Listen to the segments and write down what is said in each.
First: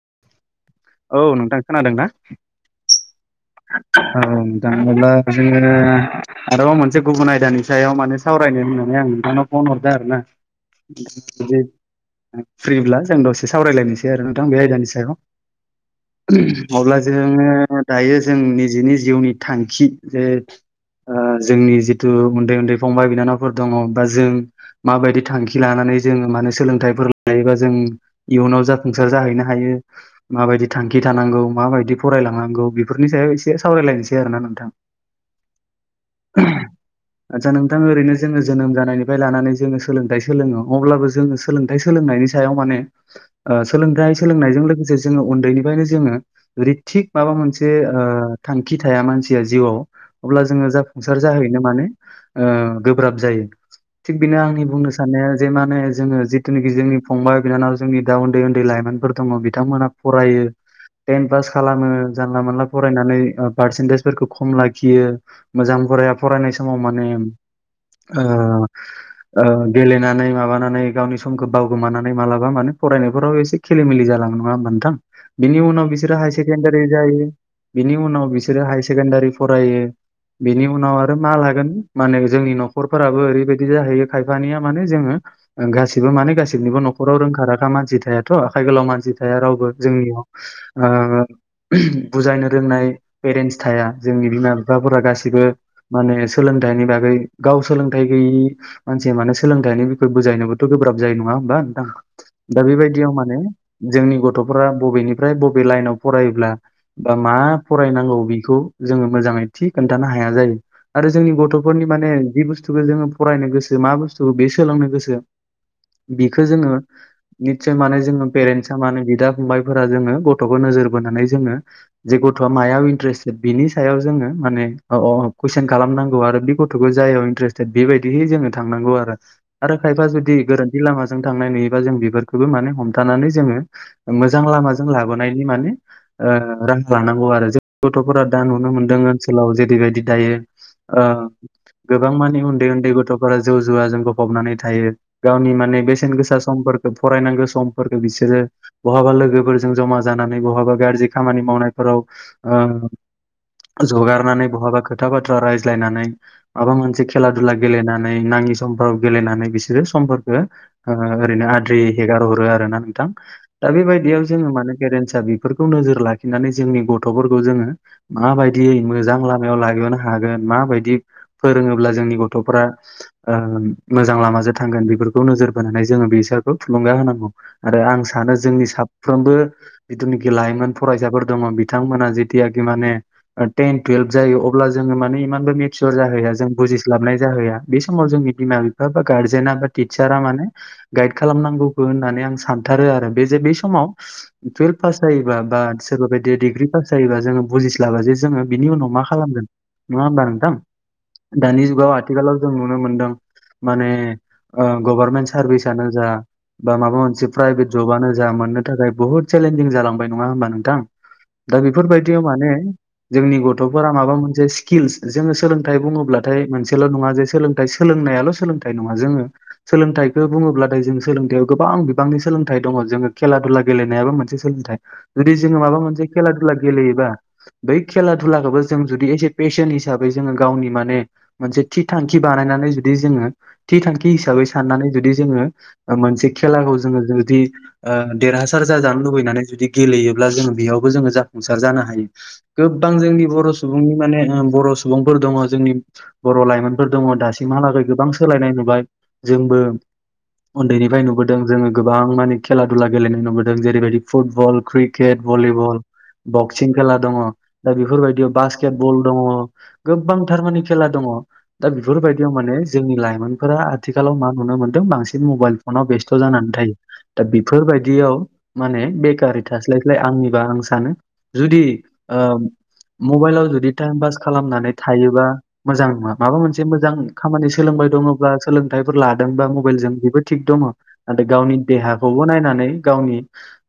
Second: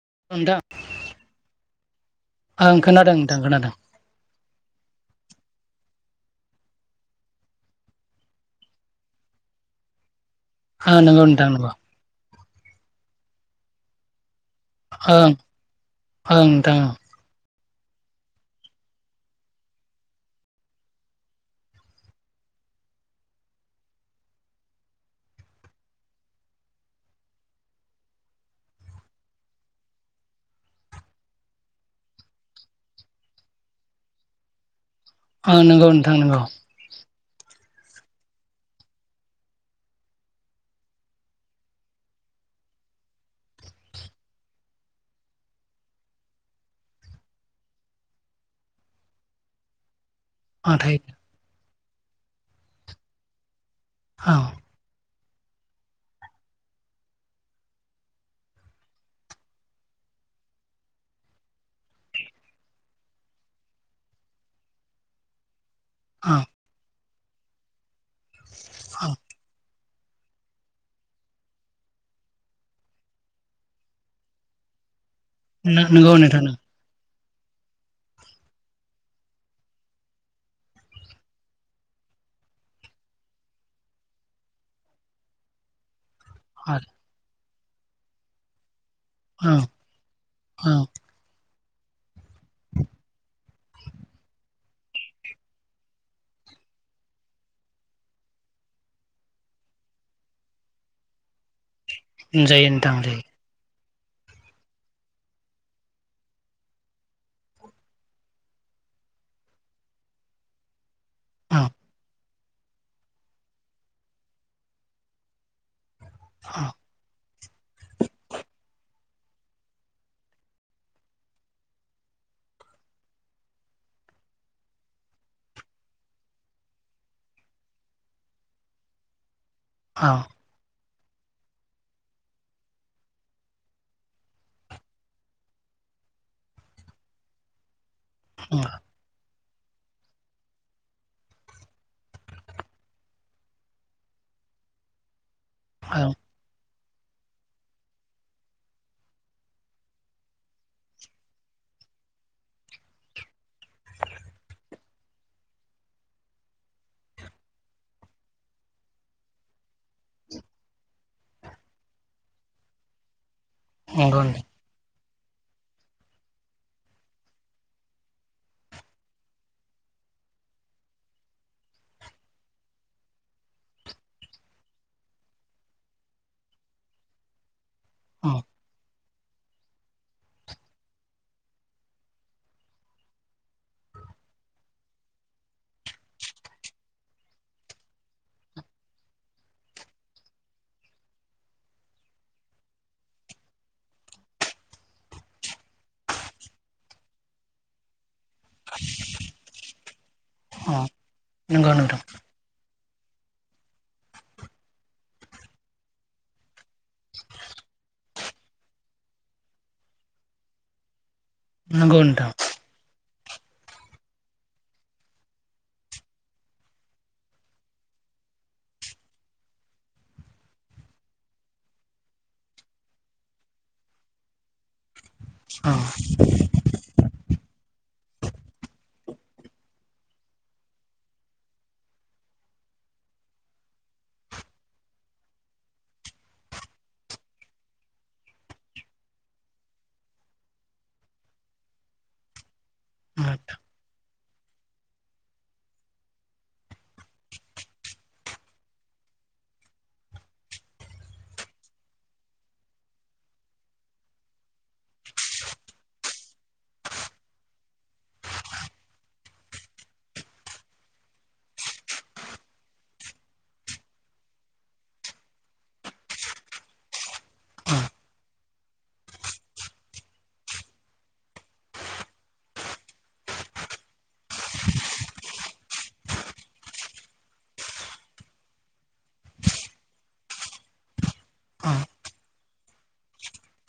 [inaudible] औ नोंथां खोनादों ना ओं खोनादों नोंथां खोनादों [unintelligible] आरोबाव मोनसे गुबुन आयदानि सायाव माने सावरायनो होननानै आं नोंथांनाव फन हरदों आरो ना आ नंगौ नोथां जुदि नंगौ फ्रिब्ला जों दसे सावरायलायनोसै आरो बे आयदानि सायाव ओं ओं नोंथां अब्ला जोङो दायो जों निजेनि जिउनि थांखि जे जोंनि जिथु उन्दै-उन्दै फंबाय बिनानावफोर दङ बा जों माबायदि थांखि लानानै जोङो माने सोलोंथाइफोर लायोबा जों इयुनाव जाफुंसार जाहैनो हायो माबायदि थांखि थानांगौ माबायदि फरायलांनांगौ बेफोरनि सायाव एसे सावरायलायनोसै आरोना नोंथां औ नंगौ नोंथां नंगौ आदसा नोंथां ओरैनो जोङो जोनोम जानायनिफ्राय लानानै जोङो सोलोंथाइ सोलोङो अब्लाबो जों सोलोंथाइ सोलोंनायनि सायाव माने सोलोंथाइ सोलोंनायजों लोगोसे जों उन्दैनिफ्रायनो जों आरो थिख माबा मोनसे एसे थांखि थाया मानसिया जिउआव अब्ला जोङो ओं थायो जाफुंसार जाहैनो माने गोब्राब जायो थिग बेनो ओं आंनि बुंनो साननाया जे माने जोङो जिथुनाखि जोंनि फंबाय बिनानाव जोंनि दा उन्दै-उन्दै लाइमोनफोर दङ बिथांमोनहा फरायो टेन पास खालामो जानला मोनला फरायनानै पारसेन्टेजफोरखौ खम लाखियो मोजां फराया ओं फरायनाय समाव माने ओं ओ-ओ गेलेनानै माबानानै गावनि समखौ बावगोमानानै मालाबा माने फरायनायफोराव एसे खले मेले जालाङो नङा होनबा नोंथां बिनि उनाव नंगौ बिसोर नोंथां हायकेखे जायो बिनि उनाव बिसोरो हाय सेकेणडारि फरायो बिनि उनाव आरो मा लागोन माने जोंनि नखरफोराबो ओरैबायदि जाहैयो खायफानिया माने जोङो गासिबो माने गासिबनिबो नखराव रोंखा राखा मानसि थायाथ' आखाइ गोलाव मानसि दि थाया ओं रावबो जोंनि ओ ओं बुजायनो रोंनाय एरेन्स थाया जोंनि बिमा बिफाफोरा गासिबो माने सोलोंथाइनि बागै गाव सोलोंथाइ गैयि मानसिया मानोे सोलोंथाइनि बिखय बुजायनोबोथ' गोब्राब जायो नङा होमबा नोंथां दा जायो नोंथां बेबायदियाव जायो माने जोंनि गथ'फोरा बबेनिफ्राय बबे लाइनाव फरायोब्ला बा मा फरायनांगौ बेखौ जोङो मोजाङै थि खोन्थानो हाया जायो आरो जोंनि ओं गथ'फोरनि माने जि बुस्थुखौ जोङो फरायनो गोसो मा बुस्थुखौ बे सोलोंनो गोसो बिखो जोङो निसय माने जोङो पेरेन्टसआ मानो बि बिदा फंबायफोरा जोङो गथ'खौ नोजोर बोनानै जोंङो जि गथ'आ मायाव इन्टारेस्टे बिनि सायाव जोङो माने अ अ कुइसन खालामनांगौ आरो बे गथ'खौ जायाव इन्टारेस्टे बेबायदिहै जोंङो थांनांगौ आरो खायफा ओं जुदि गोरोन थि लामाजों थांनाय नुयोबा जों बेफोरखौबो माने हमथानानै जोङो मोजां लामाजों लाबोनायनि माने ओ राहा लानांगौ आरो जों गथ'फोरा दा ओं नुनो मोनदों ओनसोलाव जेरैबायदि दायो ओ गोबां मानि उन्दै उन्दै गथ'फोरा जौ जुवा जों गफबनानै थायो गावनि माने बेसेन गोसा समफोर खौ फरायनांगौ समफोरखौ बिसोरो बहाबा लोगोफोरजों जमा जानानै बहाबा गारजि खामानि मावनायफोराव ओ जगारनानै बहाबा खोथा बाथ्रा रायज्लायनानै माबा मोनसे खेला दुला गेलेनानै नाङि समफोराव गेलेनानै बिसोरो समफोरखो ओ ओरैनो आद्रि हेगारहरो आरोना नोंथां दा नंगौ बेबायदियाव नोंथां जोङो माने गेरेन्सा बेफोरखौ नोजोर लाखिनानै जोंनि गथ'फोरखौ जोङो माबायदियै मोजां लामायाव लागनो हागोन माबायदि फोरोङोब्ला जोंनि गथ'फोरा ओ मोजां लामाजों थांगोन बेफोरखौ नोजोर बोनानै जों ओ बिसोरखौ थुलुंगा होनांगौ आरो आं सानो ओं जोंनि साफ्रोमबो जिथुनेखि लाइमोन फरायसाफोर दङ बिथांमोना जेतयाखि माने टेन टुयेल्भ जायो अब्ला जोङो माने इमानबो मिसर जाहैया जों बुजिस्लाबनाय जाहोया बे समाव जोंनि बिमा बिफा बा गार्जेना बा टिचारा माने गाइद खालामनांगौखौ होननानै आं सानथारो आरो बे जे बे समाव टुयेल्भ पास जायोबा बा सोरबा बायदि डिग्रि पास जायोबा जों बुजिस्लाबा जे जोंङो बिनि उनाव मा खालामनो नङा होमबा नोंथां दानि नंगौ जुगाव नोंथां आथिलाव जोङो नुनो मानोनदों माने ओ गभारमेन्ट सारभिसआनो जा बा माबा मोनसे प्राइभेट जबानो जोंहा मोननो थाखाय बुहुत चेलेन्जिं जालांबाय नङा होमबा नोंथां दा नंगौ बेफोरबायदियाव नोंथां माने जोंनि गथ'फोरा माबा मोनसे स्किल्स जोङो सोलोंथाइ बुङोब्लाथाय मोनसेल' नङा जे सोलोंथाइ सोलों नायाल' सोंथाइ नङा जोंङो सोंथाइखौ बुङोब्लाथाय जों सों गोबां बिबांनि सोलोंथाइ दङ जों खेला दुला गेलेनायाबो मोनसे सोलोंथाय जुदि जोङो ओं माबा मोनसे खेला दुला गेलेयोबा बै खेला धुलाखौबो जों जुदि एस ए पेसन हिसाबै जोङो गावनि माने मोनसे थि थांखि बानायनानै जुदि जोङो थि थांखि हिसाबै साननानै जुदि जोङो ओ मोनसे खेलाखौ जोंङो जुदि ओ देरहासार जाजानो लुबैनानै जुदि गेलेयोब्ला जोङो बेयावबो जोङो जाफुंसार जानो हायो गोबां जोंनि बर' सुबुंनि माने ओ बर' सुबुंफोर दङ जोंनि बर' लाइमोनफोर दङ दासिमहालागै गोबां सोलायनाय नुबाय जोंबो उन्दैनिफ्राय नुबोदों जोङो गोबां माने खेला दुला गेलेनाय नुबोदों जेरैबायदि फुटबल क्रिकेट भलिबल बक्सिं खेला दङ दा बेफोरबायदियाव बास्केट बल दङ गोबांथारमाने खेला दङ दङ दा बेफोरबायदियाव माने जोंनि लाइमोनफोरा आथिखालाव मा नुनो मोनदों बांसिन मबाइल फनाव बेस स्थ' जानानै थायो दा बेफोरबायदियाव माने बेकारै थास्लायस्लाय आंनिबा आं सानो जुदि ओ मबाइलाव जुदि टाइम पास खालामनानै थायोबा मोजां नङा माबा मोनसे मोजां खामानि सोलों हय दङब्ला सोलोंथाइफोर लादोंबा मबाइलजों बेबो थिग दङ नाथाय गावनि ओं देहाखौबो नायनानै गावनि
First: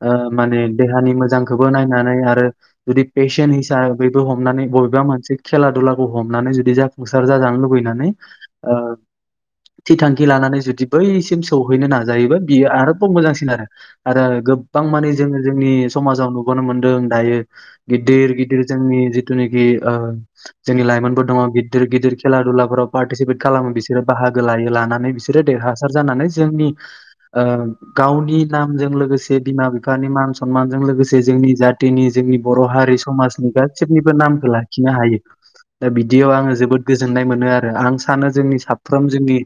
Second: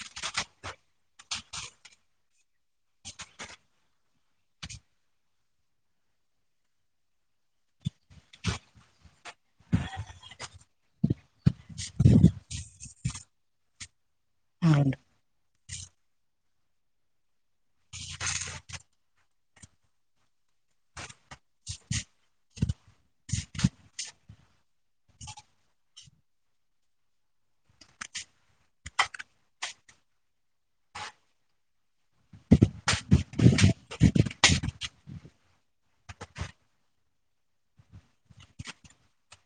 ओ माने देहानि मोजांखौबो नायनानै आरो जुदि पेशन हिसाबैबो हमनानै बबेबा मोनसे खेला दुलाखौ हमनानै जुदि जाफुंसार जाजानो लुबैनानै ओ थि थांखि लानानै जुदि बैसिम सौहैनो नाजायोबा बियो आरोबाव मोजांसिन आरो आरो ओं गोबां माने जोङो जोंनि समाजाव नुबोनो मोनदों दायो गिदिर गिदिर जोंनि जिथुनाखि ओ जोंनि लाइमोनफोर दङ गिदिर गिदिर खेला दुलाफोराव पार्टिसिपेट खालामो बिसोरो बाहागो लायो लानानै बिसोरो देरहासार जानानै जोंनि ओ गावनि नामजों लोगोसे बिमा बिफानि मान सनमानजों लोगोसे जोंनि जाथिनि जोंनि बर' हारि समाजनि गासिबनिबो नामखौ लाखिनो हायो। दा बिदियाव आङो जोबोद गोजोननाय मोनो आरो आं सानो जोंनि साफ्रोम जोंनि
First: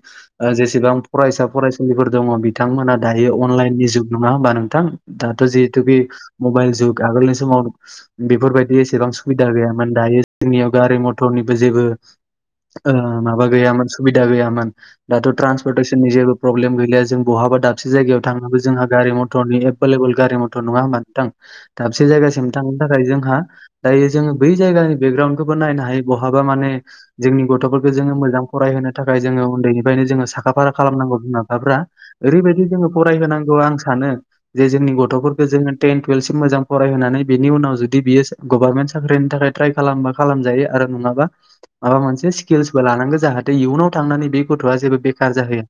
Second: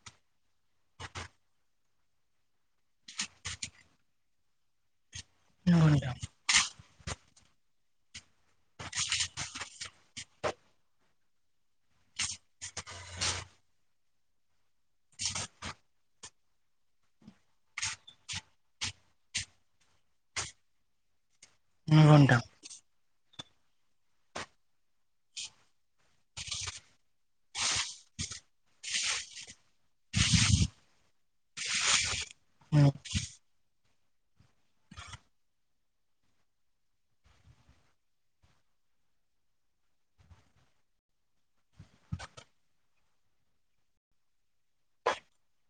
ओ जेसेबां फरायसा फरायसुलिफोर दङ बिथांमोना दायो अनलाइननि जुग नङा होमबा नोंथां दाथ' जि नंगौ थुकि नोंथां मबाइल जुग आगोलनि समाव बेफोरबायदि एसेबां सुबिदा गैयामोन दायो जोंनियाव गारि मथरनिबो जेबो ओ माबा गैयामोन सुबिदा गैयामोन दाथ' ट्रन्सपर्टेसननि जेबो प्रब्लेम गैलिया जों बहा बा दाबसे जायगायाव थांनोबो जोंहा गारि मथरनि एभेलेबेल गारि मट टर नङा होमबा नोंथां दाबसे नंगौ नोंथां जायगासिम थांनो था खाय जोंहा दायो जोङो बै जायगानि बेकग्राउखौबो नायनो हायो बहाबा माने जोंनि गथ'फोरखौ जोङो मोजां फराय होनो थाखाय जोङो उन्दैनिफ्रायनो जोङो साखाफारा खालामनांगौ बिमा बिफाफ्रा ओरैबायदि नंगौ नोंथां नंगौ जोङो फराय होनांगौ आं सानो जे जोंनि गथ'फोर खौ जोङो टेन टुवेल्भसिम मोजां फरायहोनानै बेनि उनाव जुदि बियो सो गभार्नमेन्ट साख्रिनि थाखाय ट्राइ खालामनोबा खालाम जायो आरो नङा बा माबा मोनसे स्किलस बो लानांगौ जाहाथे इउनाव थांनानै बे गथ'आ जेबो बेखार जाहैया।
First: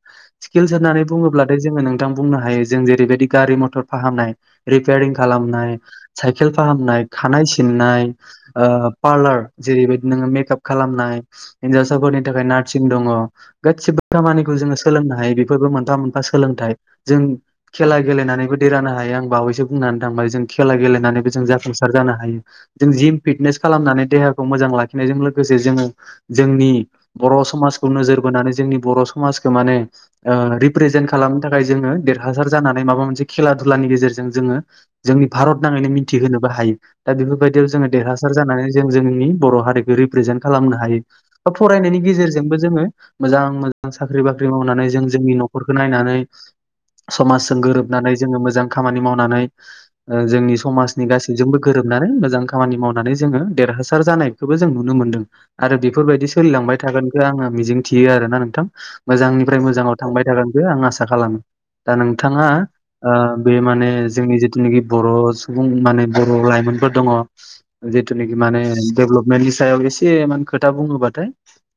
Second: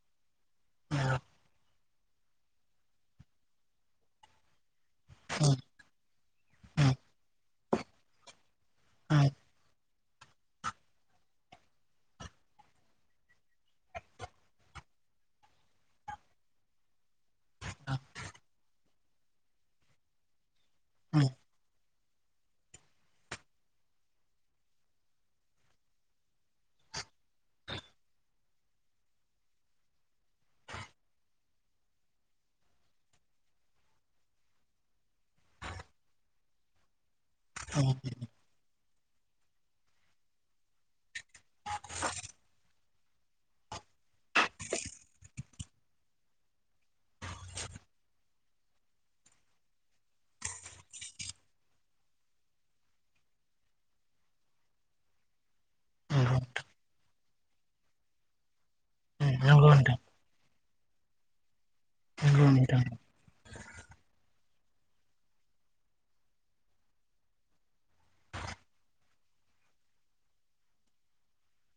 स्किलस होननानै बुङोब्लाथाय जोङो नोंथां बुंनो हायो जों जेरैबायदि गारि मथर फाहामनाय रिपेयारिं खालामनाय साइकेल फाहामनाय खानाय सिननाय ओ पार्लार जेरैबायदि नोङो मेकप खालामनाय हिनजावसाफोरनि थाखाय नारसिं दङ गासिबो खामानिखौ जों ङो सोलोंनो हायो बेफोरबो मोनफा मोनफा सोलोंथाइ जों खेला गेलेनानैबो देरहानो हायो आं बावै सो बुंनानै थांबाय जों खेला गेलेनानैबो जों जाफुंसार जानो हायो जों जिम फिटनेस खालामनानै देखौ मो जां लाखिनायजों लोगोसे जोङो जोंनि बर' समाजखौ नोजोर बोनानै जोंनि बर' समाजखौ माने ओ रिप्रेजेन्ट खालामनो थाखाय जोङो देरहासार जानानै माबा मोनसे खेला दुलानि गेजेरजों जोङो जोंनि भारत नाङैनो मिथिहोनोबो हायो। दा बेफोरबायदियाव जोङो देरहासार जानानै जों जोंनि बर' हारिखौ रिप्रेजेन्ट खालामनो हायो। बा फरायनायनि गेजेरजोंबो जोङो मोजां मोजां साख्रि बाख्रि मावनानै जों जोंनि न'खरखौ नायनानै समाजजों गोरोबनानै जोङो मोजां खामानि माव नानै ओ जोंनि समाजनि गासैजोंबो गोरोबनानै मोजां खामानि मावनानै जोङो देरहासार जा नायखौबो जों नुनो मोनदों आरो नोंथां बेफोरबायदि सोलिलांबाय थागोनखो आङो मिजिं थियो आरोना नोंथां। मोजांनिफ्राय मोजाङाव थांबाय थागोनखो आं आसा खालामो। दा नोंथाङा नंगौ नोंथां ओ बे माने जिथुनेखि बर' सुबुं माने बर' लाइमोनफोर दङ जिथुनेखि माने डेभेलपमे मेन्टनि सायाव एसे मान खोथा बुङोबाथाय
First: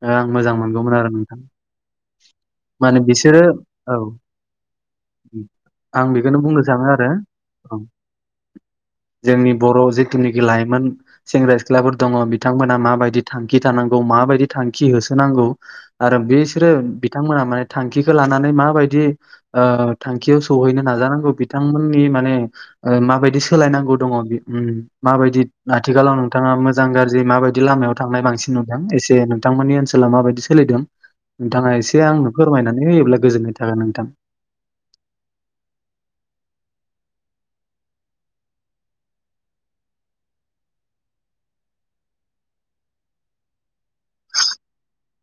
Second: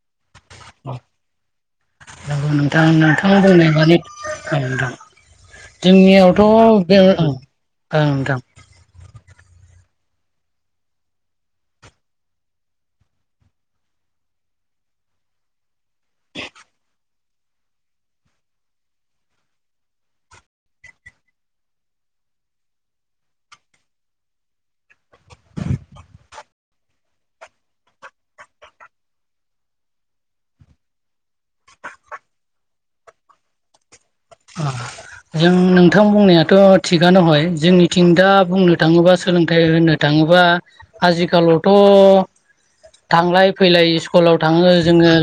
ओ आं मोजां मोनगौमोन आरो नोंथां। नोंगौ नोंथां माने नोंथां बिसोरो बुंनाय मानि औ नोंथां । आं बेखौनो बुंनो सानो जोंनियावथ' बे आरो ओं औ ओं नोंथां। जोंनि बर' जिथुनाखि लाइमोन सेंग्रा सिख्लाफोर दङ बिथांमोनहा माबायदि थांखि थानांगौ माबायदि थांखि होसोनांगौ आरो बेसोरो बिथांमोना माने थांखिखौ लानानै माबायदि ओ थांखियाव सौहैनो नाजानांगौ बिथांमोननि मा ने ओ माबायदि सोलायनांगौ दङ बि उम माबादि आथिखालाव नोंथाङा मोजां गारजि माबायदि लामायाव थांनाय बांसिन नुदों एसे नोंथांमोननि ओनसोला माबायदि सोलिदों? नोंथाङा एसे आंनो फोरमायनानै होयोब्ला गोजोननाय थागोन नोंथां। अ। जों नोंथां बुंनायाथ' थिगानो हय जोंनिथिं दा बुंनो थाङोबा सोलोंथाइ होननो थां थाङोबा आजिखालावथ' थांलाय फैलाय स्कुलाव थाङो जोङो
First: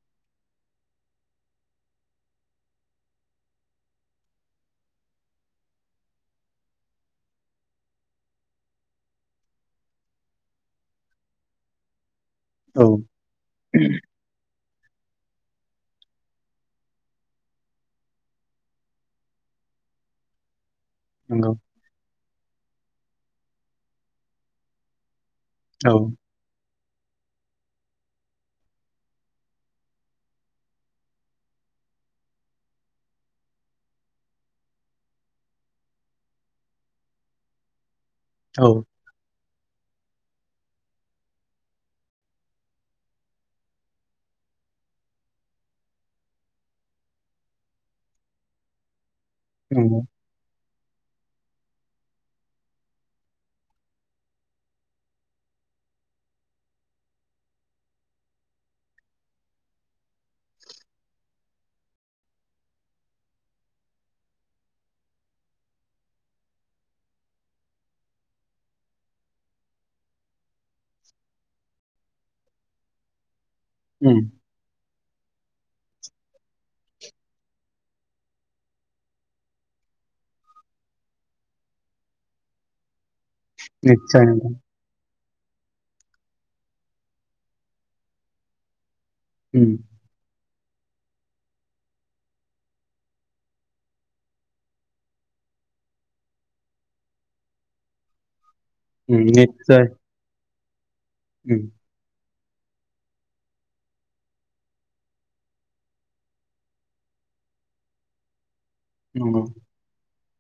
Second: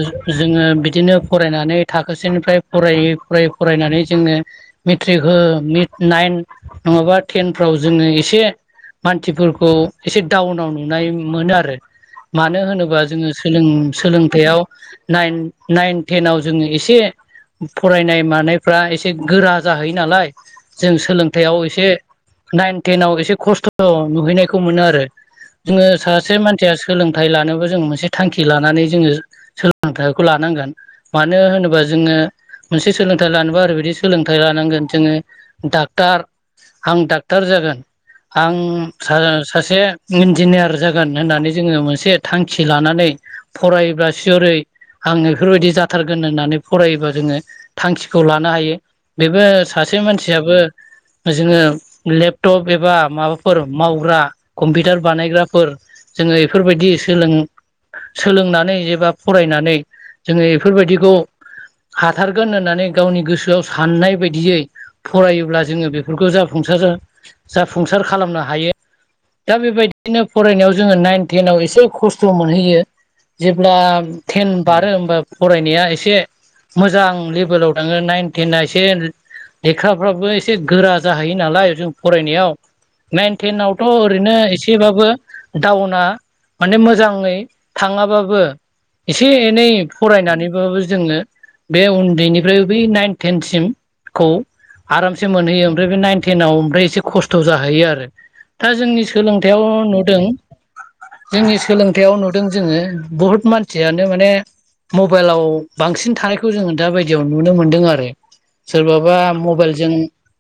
जोङो बिदिनो फरायनानै थाखोसिनिफ्राय फाय फरायै फरायै फरायनानै जोंनो मेट्रिक हो निथ नाइन नङाबा टेनफ्राव जोङो एसे मानसिफोरखौ एसे डाउनाव नुनाय मोनो आरो। मानो औ होनोबा जोङो सोलों-सोलोंथायाव नायन नायन टेनाव जोङो एसे फरायनाय मानायफ्रा एसे गोरा जाहैयो नालाय जों नंगौ सोलोंथाइयाव एसे नाइन टेनाव एसे खस्थ' नुहैनायखौ मोनो आरो। जोङो औ सासे मानसिया सोलोंथाइ लानोबो जोङो मोनसे थांखि लानानै जोङो सोलोंथाइखौ लानांगोन। मानो होनोबा जों जोङो मोनसे सोलोंथाइ लानोबा आरैबिदि सोलों थाय लानांगोन। जोङो डाक्टार आं डाक्टार जागोन। आं औ सा-सासे इन्जिनियार जागोन होननानै जोङो मोनसे थांखि लानानै फरायोब्ला सिअ'रै आङो बेफोरबायदि जाथारगोन होननानै फरायोबा जोङो थांखिखौ लानो हायो। बेबो सासे नंगौ मानसियाबो जोङो लेपटप एबा माबाफोर मावग्रा कम्पिउटार बानायग्राफोर जोङो एफोरबायदि सोलों सोलोंनानै एबा फरायनानै जोङो एफोरबायदिखौ हाथारगोन होननानै गावनि गोसोआव साननाय बायदियै फरायोब्ला जोङो बेफोरखौ जाफुंसार जाफुंसार खालामनो हायो। दा बेबायदिनो फरायनायाव जोङो नाइन टेनाव एसे खस्थ' मोनहैयो। जेब्ला थेन बारो होमबा फरायनाया एसे मोजां लेभेलाव नोङो नाइन टेेनआ एसे लेखाराफ्राबो एसे गोरा जाहैयो नालाय जों फरायनायाव। नायन टेनावथ' निस्सय ओरैनो एसेबाबो डाउना माने मोजाङै थाङाबाबो एसे एनै नोंथां फरायनानैबाबो जोङो बे उन्दैनिफ्राय बै नाइन थेनसिमखौ आरामसे मोनहैयो ओमफ्राय बे नाइनटेनाव ओमफ्राय एसे खस्थ' जाहैयो आरो। दा जोंनि सोलोंथायाव निस्सय नुदों। जोंनि सोलोंथाययाव नुद दों जोङो बुहुत मानसियानो माने मबाइलाव बांसिन थानायखौ जोङो दा बायदियाव नुनो मोनदों आरो। सोरबाबा मबाइलजों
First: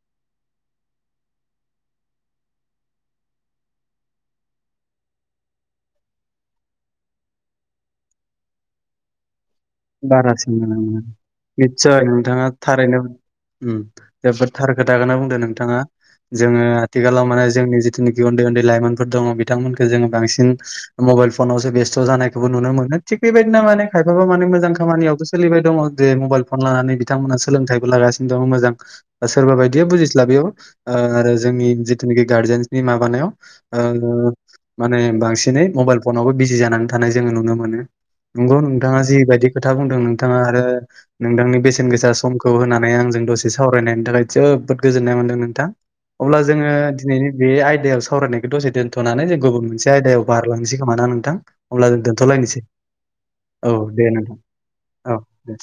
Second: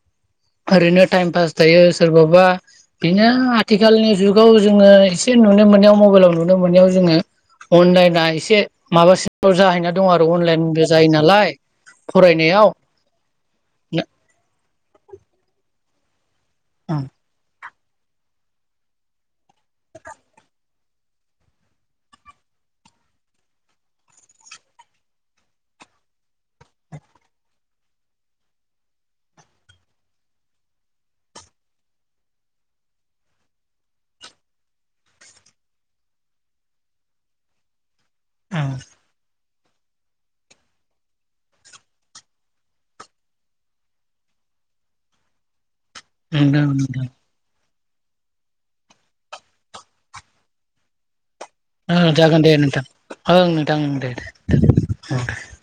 [inaudible] ओरैनो टाइम पास थायो। सोरबाबा बिनो आथिखालनि जुगाव जोङो एसे नुनो नो मोनायाव मेलाव नुनो मोनायाव जोङो अनलाइन आ एसे माबा फोर जाहैना दं आरो बारासिन अनलाइनबो मोनो जायो नालाय निस्सय नोंथाङा फरायनायाव। थारैनो उम जोबोद थारखोथाखौनो बुंदों नोंथाङा। जोङो ओं आथिखालाव माने जोंनि जिनाखि उन्दै उन्दै लाइमोनफोर दङ बिथांमोनखौ जोङो बांसिन मबाइल फनावसो बेस्थ' जानायखौबो नुनो मोनो। ओ थिग बेबायदिनो मे खायबाब मान मोज जां खामानियावथ' सोलिबाय दं जे मबेन फन लानानै बिथां मोना सोलोंथायबो लागासिनो‌ दं। मोजां सोरबाबा बायदि बुजिस्ला बैयाव ओ जोंनि जिथुनाखि गारजेनसनि माबानायाव ओ माने बांसिनै मबाइल फनावबो बिजि जानानै थानाय जोङो नुनो मोनो। नंगौ नोंथाङा जिबायदि खोथा बुंदों नोंथाङा आरो नोंथांनि बेसेन गोसा समखौ होनानै आंजों दसे सावरायनायनि थाखाय जोब जोबोद गोजोन्नाय मोनदों नोंथां अब्ला ओं नोंथां जोङो नोंथां दिनैनि बे आयद आयदायाव सावरायनायखौ दसे दोन्थ'नानै जों गुबुन मोनसे आयदायाव बारलांसै खोमा नोंथां? हब्ला जों जागोन दे दोनथ'लायनोसै नोंथां ओं औ नोंथां दे नोंथां। औ दे।